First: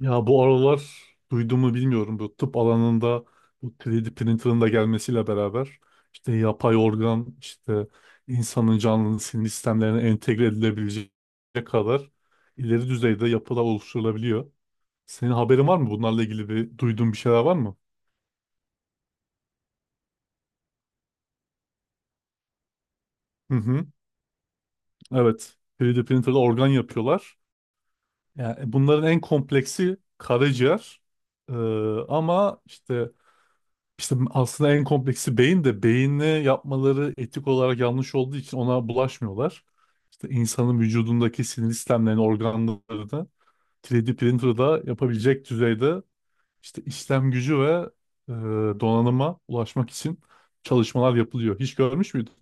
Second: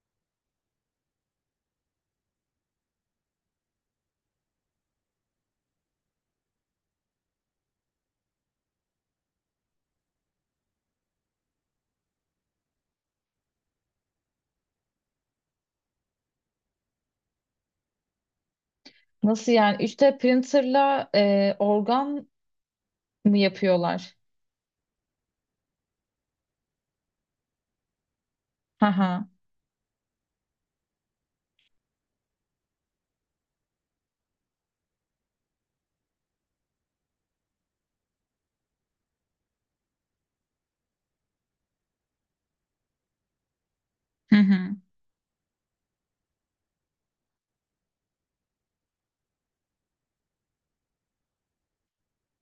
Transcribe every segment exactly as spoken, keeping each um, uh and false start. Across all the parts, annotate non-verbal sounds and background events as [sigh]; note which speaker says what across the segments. Speaker 1: Ya bu aralar duyduğumu bilmiyorum. Bu tıp alanında bu üç D printer'ın da gelmesiyle beraber işte yapay organ işte insanın canlının sinir sistemlerine entegre edilebilecek kadar ileri düzeyde yapılar oluşturulabiliyor. Senin haberin var mı? Bunlarla ilgili bir duyduğun bir şeyler var mı?
Speaker 2: Nasıl yani? üç D printerla e, organ mı
Speaker 1: Hı hı.
Speaker 2: yapıyorlar?
Speaker 1: Evet. üç D printer'la organ yapıyorlar. Yani
Speaker 2: Hı
Speaker 1: bunların en
Speaker 2: hı.
Speaker 1: kompleksi karaciğer. Ee, ama işte İşte aslında en kompleksi beyin de beyinle yapmaları etik olarak yanlış olduğu için ona bulaşmıyorlar. İşte insanın vücudundaki sinir sistemlerini, organlarını üç D
Speaker 2: Hı hı.
Speaker 1: printer'da yapabilecek düzeyde işte işlem gücü ve e, donanıma ulaşmak için çalışmalar yapılıyor. Hiç görmüş müydün?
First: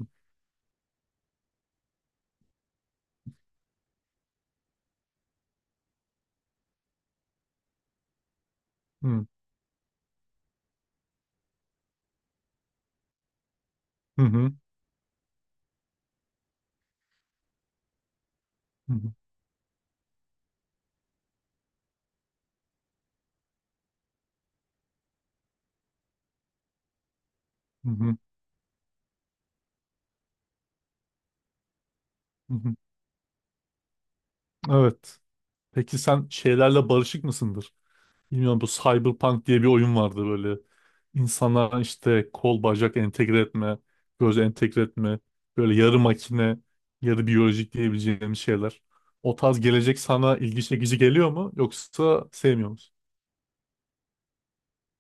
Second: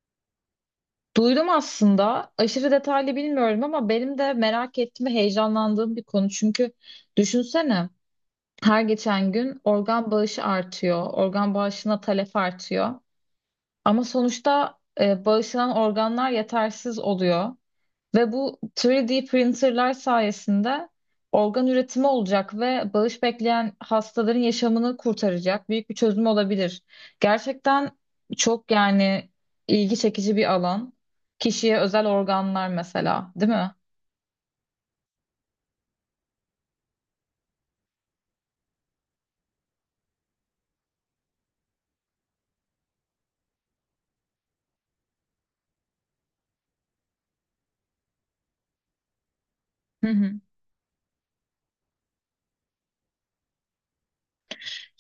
Speaker 2: Duydum aslında. Aşırı detaylı bilmiyorum ama benim de merak ettiğim ve heyecanlandığım bir konu. Çünkü düşünsene her
Speaker 1: Hı
Speaker 2: geçen gün organ bağışı artıyor. Organ bağışına talep artıyor. Ama
Speaker 1: hı hı
Speaker 2: sonuçta e, bağışlanan organlar yetersiz oluyor. Ve bu
Speaker 1: hı
Speaker 2: üç D printerlar sayesinde organ üretimi olacak ve bağış bekleyen hastaların yaşamını kurtaracak büyük bir çözüm olabilir. Gerçekten
Speaker 1: hı hı.
Speaker 2: çok yani ilgi çekici bir alan. Kişiye özel
Speaker 1: Hı
Speaker 2: organlar
Speaker 1: hı.
Speaker 2: mesela, değil mi?
Speaker 1: Evet. Peki sen şeylerle barışık mısındır? Bilmiyorum, bu Cyberpunk diye bir oyun vardı böyle. İnsanlara işte kol bacak entegre etme, göz entegre etme, böyle yarı makine, yarı biyolojik diyebileceğim şeyler. O tarz gelecek sana
Speaker 2: [laughs]
Speaker 1: ilgi çekici geliyor mu yoksa sevmiyor musun?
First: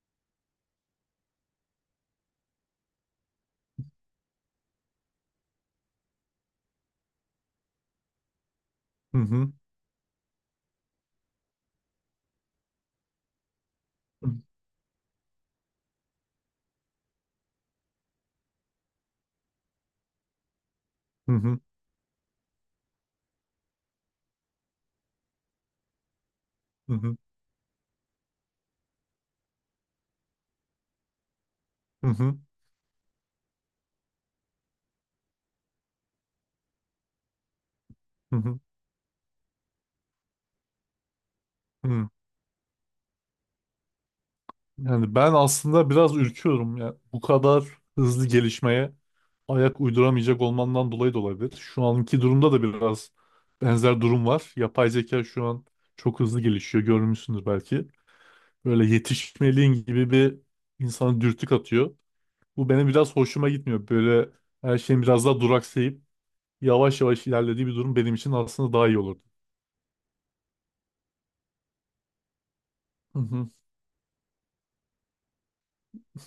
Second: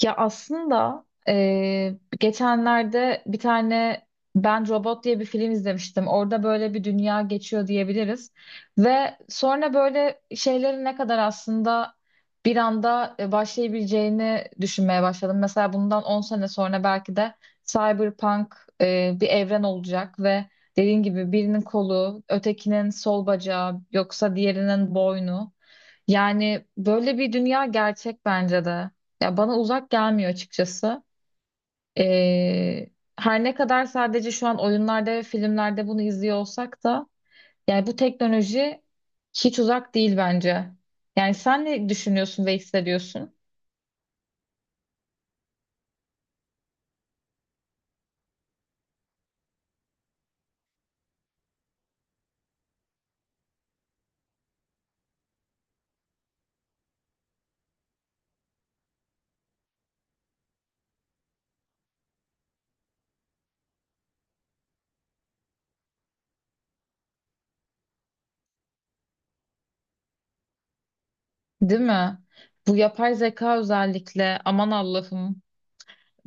Speaker 2: Ya aslında eee, geçenlerde bir tane Ben Robot diye bir film izlemiştim. Orada böyle bir dünya geçiyor diyebiliriz. Ve
Speaker 1: Hı hı.
Speaker 2: sonra böyle şeylerin ne kadar aslında bir anda e, başlayabileceğini düşünmeye başladım. Mesela bundan on sene sonra belki de cyberpunk e, bir evren olacak ve dediğin gibi
Speaker 1: Hı hı.
Speaker 2: birinin kolu, ötekinin sol bacağı, yoksa diğerinin boynu. Yani
Speaker 1: Hı hı.
Speaker 2: böyle bir dünya gerçek bence de. Ya bana uzak gelmiyor açıkçası.
Speaker 1: Hı hı.
Speaker 2: Ee, Her ne kadar sadece şu an oyunlarda ve filmlerde bunu izliyor olsak da yani bu
Speaker 1: Hı hı.
Speaker 2: teknoloji hiç uzak değil bence. Yani sen ne
Speaker 1: Hı hı.
Speaker 2: düşünüyorsun ve hissediyorsun,
Speaker 1: Yani ben aslında biraz ürküyorum ya. Bu kadar hızlı gelişmeye ayak uyduramayacak olmandan dolayı da olabilir. Şu anki durumda da biraz benzer durum var. Yapay zeka şu an çok hızlı gelişiyor. Görmüşsündür belki. Böyle yetişmeliğin gibi bir insanı dürtük atıyor. Bu benim biraz hoşuma gitmiyor. Böyle her şeyin biraz daha duraksayıp yavaş yavaş ilerlediği bir durum benim için aslında daha iyi olurdu.
Speaker 2: değil mi? Bu yapay
Speaker 1: Hı hı.
Speaker 2: zeka özellikle aman Allah'ım.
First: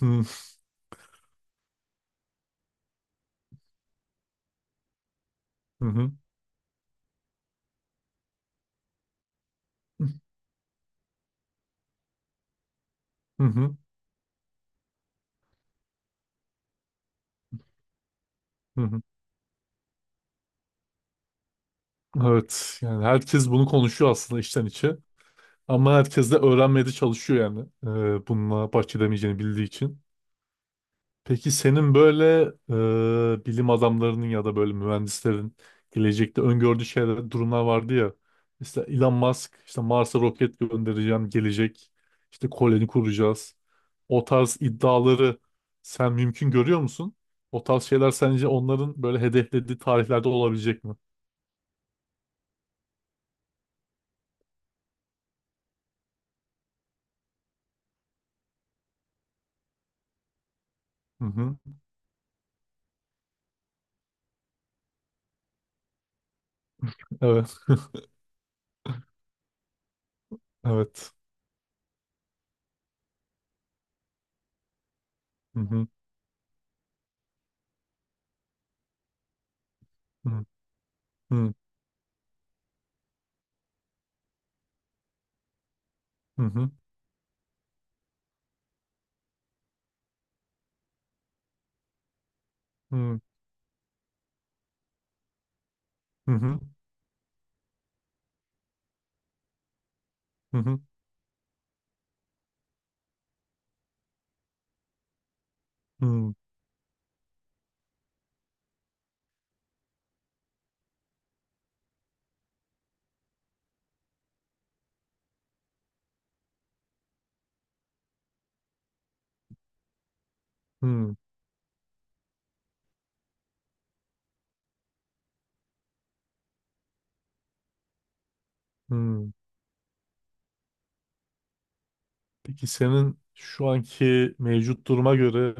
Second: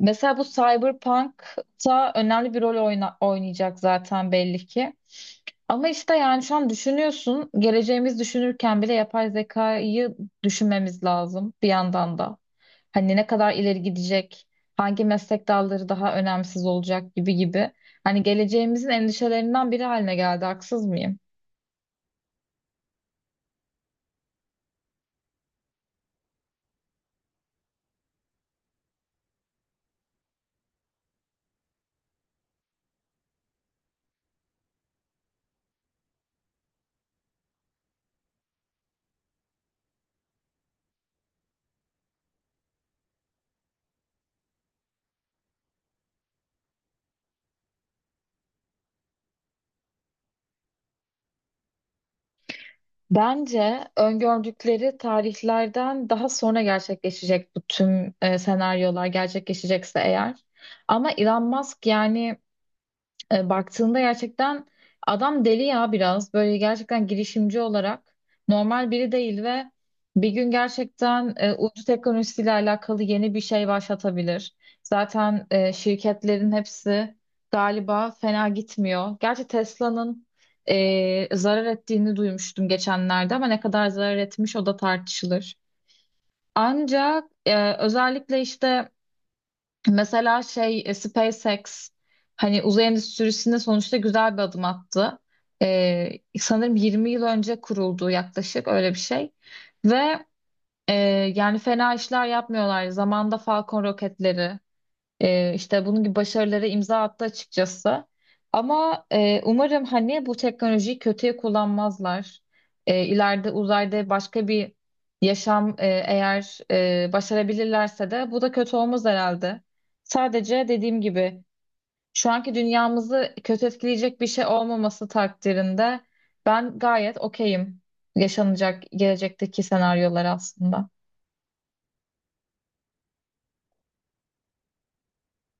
Speaker 1: Hı
Speaker 2: bu Cyberpunk'ta önemli bir rol oyna- oynayacak zaten belli ki. Ama
Speaker 1: hı.
Speaker 2: işte yani şu an düşünüyorsun, geleceğimiz düşünürken bile yapay zekayı düşünmemiz lazım bir yandan da. Hani ne
Speaker 1: Hı
Speaker 2: kadar
Speaker 1: hı.
Speaker 2: ileri gidecek, hangi meslek dalları daha önemsiz olacak gibi gibi. Hani
Speaker 1: Hı
Speaker 2: geleceğimizin
Speaker 1: hı.
Speaker 2: endişelerinden biri haline geldi, haksız mıyım?
Speaker 1: Evet, yani herkes bunu konuşuyor aslında içten içe. Ama herkes de öğrenmeye de çalışıyor yani. Ee, bununla baş edemeyeceğini bildiği için. Peki senin böyle e, bilim adamlarının ya da böyle mühendislerin gelecekte öngördüğü şeyler, durumlar vardı ya. İşte Elon Musk işte Mars'a roket göndereceğim gelecek. İşte koloni kuracağız. O tarz iddiaları sen mümkün görüyor musun? O tarz şeyler sence onların böyle hedeflediği tarihlerde olabilecek mi?
Speaker 2: Bence öngördükleri tarihlerden daha sonra gerçekleşecek bu tüm e, senaryolar gerçekleşecekse eğer. Ama
Speaker 1: Hı
Speaker 2: Elon
Speaker 1: hı.
Speaker 2: Musk yani e, baktığında gerçekten adam deli ya biraz böyle gerçekten
Speaker 1: Evet,
Speaker 2: girişimci olarak normal biri değil ve bir gün
Speaker 1: evet.
Speaker 2: gerçekten e, uydu teknolojisiyle alakalı yeni bir şey başlatabilir. Zaten
Speaker 1: Hı
Speaker 2: e,
Speaker 1: hı.
Speaker 2: şirketlerin hepsi galiba fena gitmiyor. Gerçi Tesla'nın
Speaker 1: Hı
Speaker 2: e,
Speaker 1: hı.
Speaker 2: zarar ettiğini duymuştum geçenlerde ama ne kadar zarar etmiş o da tartışılır.
Speaker 1: Hı hı.
Speaker 2: Ancak e, özellikle işte mesela şey e, SpaceX hani uzay
Speaker 1: Hı hı.
Speaker 2: endüstrisinde sonuçta güzel bir adım attı. Ee,
Speaker 1: Hı hı.
Speaker 2: Sanırım yirmi yıl önce kuruldu yaklaşık öyle bir şey. Ve
Speaker 1: Hı hı.
Speaker 2: e, yani fena işler yapmıyorlar. Zamanda Falcon roketleri ee, işte bunun gibi
Speaker 1: Hmm,
Speaker 2: başarılara imza attı açıkçası. Ama e, umarım hani bu teknolojiyi kötüye kullanmazlar. E, ileride uzayda başka bir yaşam e, eğer e, başarabilirlerse de bu da kötü olmaz herhalde. Sadece dediğim
Speaker 1: hmm,
Speaker 2: gibi şu anki dünyamızı kötü etkileyecek bir şey olmaması takdirinde ben gayet okeyim yaşanacak
Speaker 1: hmm.
Speaker 2: gelecekteki senaryolar aslında.
Speaker 1: Peki senin şu anki mevcut duruma göre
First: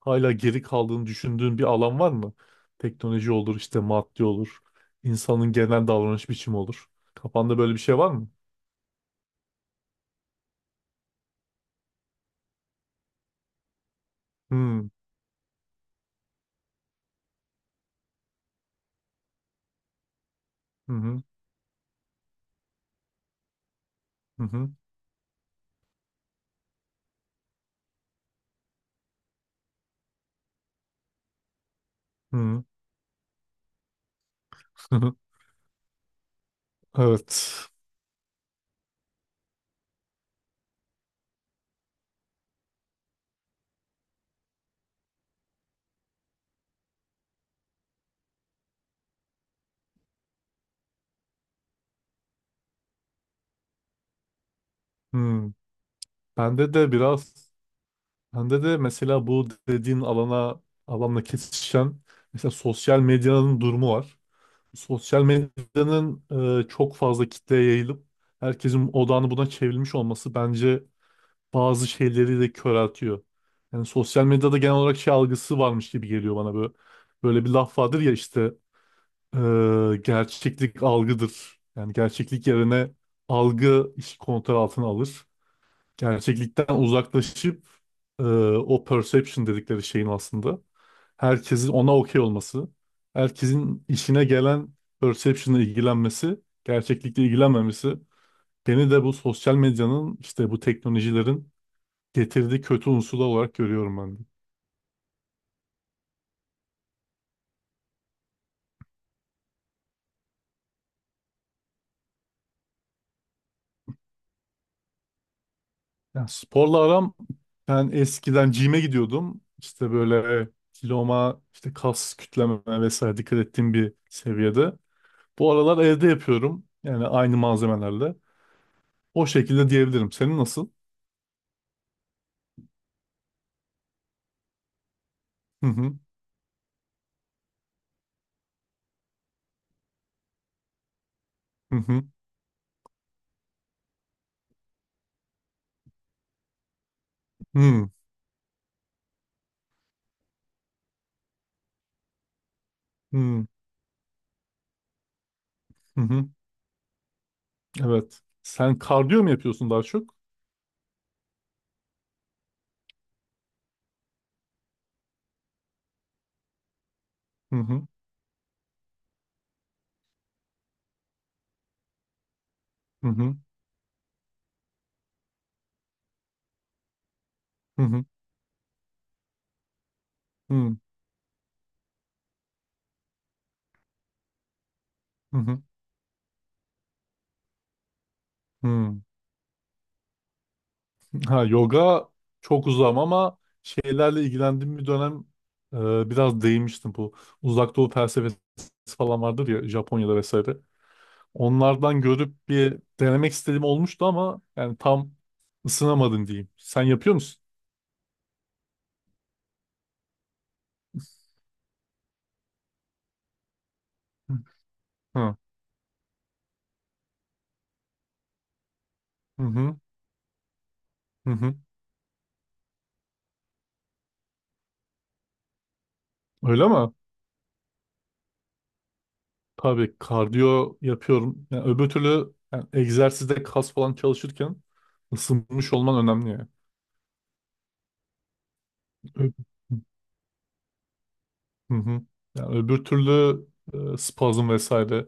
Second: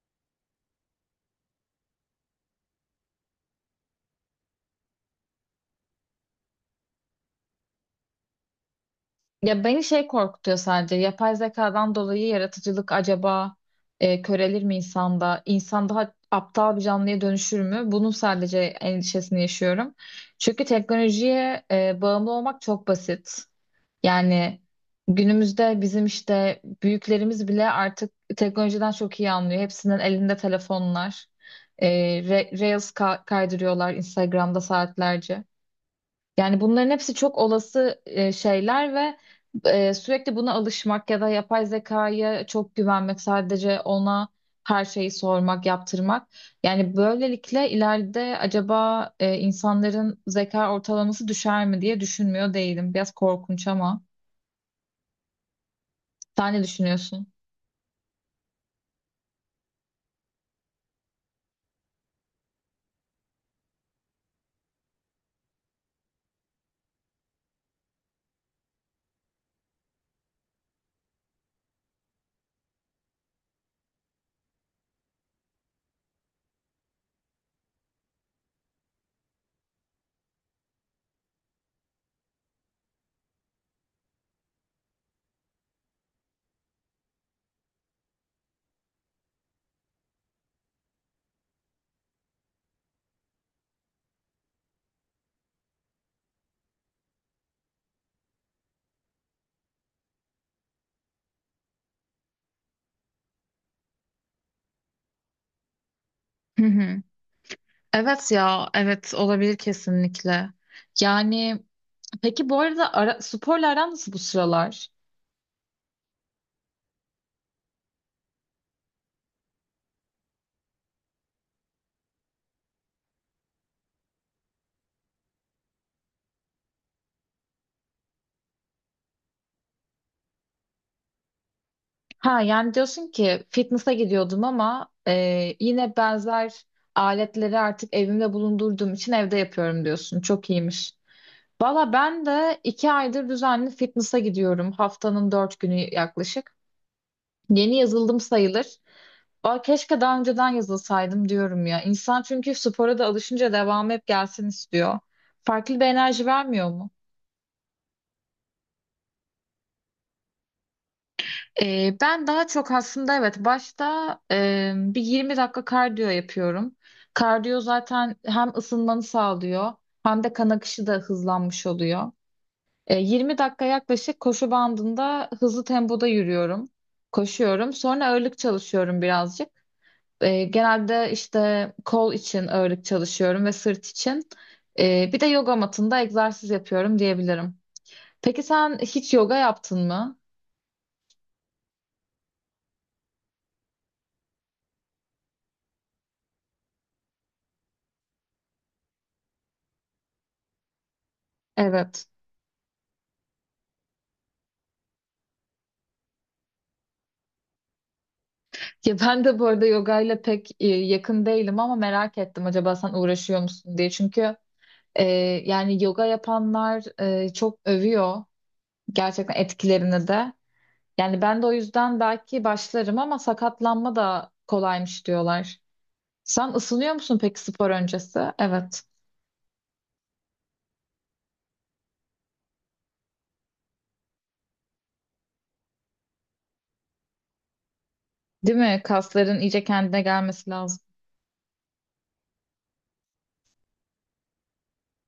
Speaker 1: hala geri kaldığını düşündüğün bir alan var mı? Teknoloji olur, işte maddi olur, insanın genel davranış biçimi olur. Kafanda böyle bir şey var mı?
Speaker 2: Ya beni şey korkutuyor sadece. Yapay zekadan dolayı yaratıcılık acaba e, körelir mi
Speaker 1: Hmm,
Speaker 2: insanda? İnsan daha aptal bir canlıya dönüşür mü? Bunun sadece endişesini yaşıyorum. Çünkü
Speaker 1: hı hı,
Speaker 2: teknolojiye e, bağımlı olmak çok basit.
Speaker 1: hı
Speaker 2: Yani
Speaker 1: hı,
Speaker 2: günümüzde bizim işte büyüklerimiz bile artık teknolojiden çok iyi anlıyor. Hepsinin elinde telefonlar. E, re-
Speaker 1: hı
Speaker 2: Reels ka- kaydırıyorlar Instagram'da
Speaker 1: hı.
Speaker 2: saatlerce. Yani bunların
Speaker 1: [laughs]
Speaker 2: hepsi çok
Speaker 1: Evet.
Speaker 2: olası e, şeyler ve e, sürekli buna alışmak ya da yapay zekaya çok güvenmek, sadece ona her şeyi sormak, yaptırmak. Yani böylelikle ileride acaba e, insanların zeka ortalaması düşer mi diye düşünmüyor değilim. Biraz korkunç ama
Speaker 1: Hmm.
Speaker 2: sen ne
Speaker 1: Bende de
Speaker 2: düşünüyorsun?
Speaker 1: biraz, bende de mesela bu dediğin alana, alanla kesişen mesela sosyal medyanın durumu var. Sosyal medyanın e, çok fazla kitleye yayılıp herkesin odağını buna çevrilmiş olması bence bazı şeyleri de köreltiyor. Yani sosyal medyada genel olarak şey algısı varmış gibi geliyor bana böyle. Böyle bir laf vardır ya işte e, gerçeklik algıdır. Yani gerçeklik yerine algı işi kontrol altına alır gerçeklikten uzaklaşıp e, o perception dedikleri şeyin aslında herkesin ona okey olması, herkesin işine gelen perception'la ilgilenmesi, gerçeklikle ilgilenmemesi beni de bu sosyal medyanın işte bu teknolojilerin getirdiği kötü unsur olarak görüyorum ben de.
Speaker 2: Hı hı. Evet ya, evet olabilir kesinlikle. Yani peki bu arada ara, sporla aran nasıl bu sıralar?
Speaker 1: Yani sporla aram, ben eskiden gym'e gidiyordum. İşte böyle kiloma, işte kas kütleme vesaire dikkat ettiğim bir seviyede. Bu aralar evde yapıyorum. Yani aynı malzemelerle. O şekilde diyebilirim. Senin nasıl?
Speaker 2: Ha yani diyorsun ki fitness'a gidiyordum ama e,
Speaker 1: Hı
Speaker 2: yine
Speaker 1: hı.
Speaker 2: benzer aletleri artık evimde bulundurduğum için evde yapıyorum diyorsun. Çok iyiymiş.
Speaker 1: Hı
Speaker 2: Valla
Speaker 1: hı.
Speaker 2: ben de iki aydır düzenli fitness'a gidiyorum. Haftanın dört günü yaklaşık. Yeni
Speaker 1: Hı
Speaker 2: yazıldım sayılır. Aa, keşke daha önceden yazılsaydım diyorum ya. İnsan çünkü spora da
Speaker 1: hı.
Speaker 2: alışınca devamı hep gelsin istiyor. Farklı bir
Speaker 1: Hı
Speaker 2: enerji
Speaker 1: hı.
Speaker 2: vermiyor mu?
Speaker 1: Evet. Sen kardiyo mu yapıyorsun daha çok?
Speaker 2: Ee, ben daha çok aslında evet başta e, bir yirmi dakika kardiyo yapıyorum.
Speaker 1: Hı
Speaker 2: Kardiyo
Speaker 1: hı.
Speaker 2: zaten hem ısınmanı sağlıyor hem de kan akışı da hızlanmış oluyor. Ee,
Speaker 1: Hı hı.
Speaker 2: yirmi dakika yaklaşık koşu bandında hızlı tempoda yürüyorum, koşuyorum.
Speaker 1: Hı hı.
Speaker 2: Sonra ağırlık çalışıyorum birazcık. Ee,
Speaker 1: Hı hı.
Speaker 2: genelde işte kol için ağırlık çalışıyorum ve sırt için. Ee, bir de yoga
Speaker 1: Hı
Speaker 2: matında egzersiz yapıyorum diyebilirim. Peki sen
Speaker 1: hı.
Speaker 2: hiç yoga yaptın mı?
Speaker 1: Ha, yoga çok uzağım ama şeylerle ilgilendiğim bir dönem e, biraz değinmiştim bu. Uzak Doğu felsefesi falan vardır ya, Japonya'da vesaire. Onlardan
Speaker 2: Evet.
Speaker 1: görüp bir denemek istediğim olmuştu ama yani tam ısınamadım diyeyim. Sen yapıyor musun?
Speaker 2: Ya ben de bu arada yoga ile pek e, yakın değilim ama merak ettim acaba sen uğraşıyor musun diye.
Speaker 1: Hı
Speaker 2: Çünkü e,
Speaker 1: hı.
Speaker 2: yani yoga yapanlar e, çok övüyor gerçekten
Speaker 1: Hı hı.
Speaker 2: etkilerini de. Yani ben de o
Speaker 1: Hı.
Speaker 2: yüzden belki başlarım ama sakatlanma da kolaymış diyorlar. Sen
Speaker 1: Öyle mi?
Speaker 2: ısınıyor musun peki spor öncesi? Evet.
Speaker 1: Tabii kardiyo yapıyorum. Yani öbür türlü yani egzersizde kas falan çalışırken ısınmış olman önemli yani.
Speaker 2: Değil mi?
Speaker 1: Ö-
Speaker 2: Kasların iyice kendine gelmesi lazım.
Speaker 1: Hı hı. Yani öbür türlü e, spazm vesaire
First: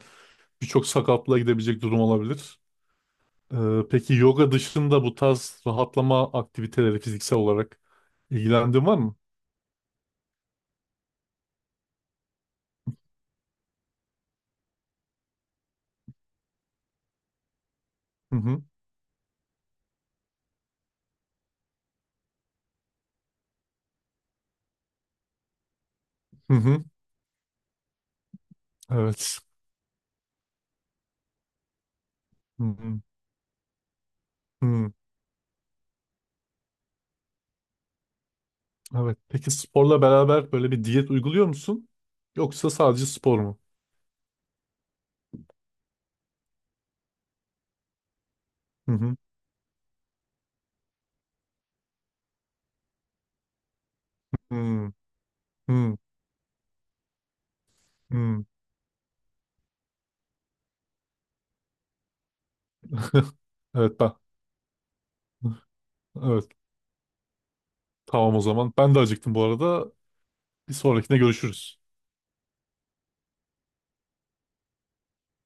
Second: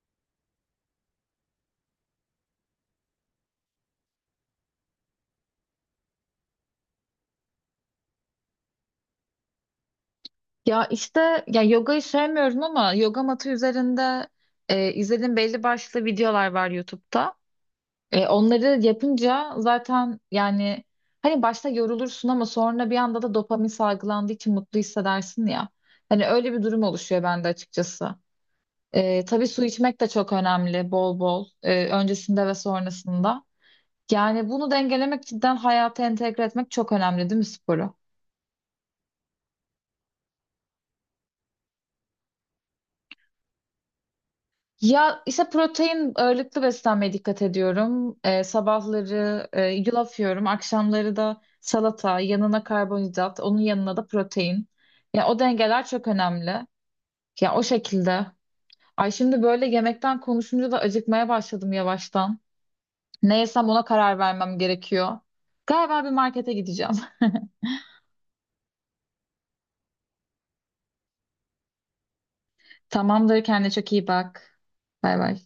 Speaker 1: birçok sakatlığa gidebilecek durum olabilir. E, peki yoga dışında bu tarz rahatlama aktiviteleri fiziksel olarak ilgilendiğin var mı?
Speaker 2: Ya işte ya yogayı sevmiyorum ama yoga matı üzerinde e, izlediğim belli başlı videolar var YouTube'da. E,
Speaker 1: Hı hı.
Speaker 2: onları yapınca zaten yani hani başta yorulursun ama sonra bir anda da dopamin salgılandığı için mutlu hissedersin ya. Hani öyle
Speaker 1: Hı
Speaker 2: bir durum
Speaker 1: hı.
Speaker 2: oluşuyor bende açıkçası. E,
Speaker 1: Evet.
Speaker 2: tabii su içmek de çok önemli bol bol e, öncesinde ve
Speaker 1: Hı hı.
Speaker 2: sonrasında. Yani bunu
Speaker 1: Hı.
Speaker 2: dengelemek cidden hayata entegre etmek çok önemli değil mi sporu?
Speaker 1: Evet. Peki sporla beraber böyle bir diyet uyguluyor musun? Yoksa sadece spor mu?
Speaker 2: Ya işte protein ağırlıklı beslenmeye dikkat ediyorum. Ee,
Speaker 1: Hı hı.
Speaker 2: sabahları e, yulaf yiyorum. Akşamları da salata, yanına karbonhidrat, onun yanına da protein.
Speaker 1: Hı
Speaker 2: Ya o dengeler
Speaker 1: hı.
Speaker 2: çok önemli. Ya o şekilde.
Speaker 1: Hmm.
Speaker 2: Ay şimdi böyle yemekten konuşunca da acıkmaya başladım yavaştan. Ne
Speaker 1: [laughs]
Speaker 2: yesem ona
Speaker 1: Evet ben.
Speaker 2: karar vermem gerekiyor. Galiba bir
Speaker 1: Evet.
Speaker 2: markete gideceğim. [laughs]
Speaker 1: Tamam o zaman. Ben de acıktım bu arada. Bir sonrakine görüşürüz.
Speaker 2: Tamamdır, kendine çok iyi bak. Bay bay.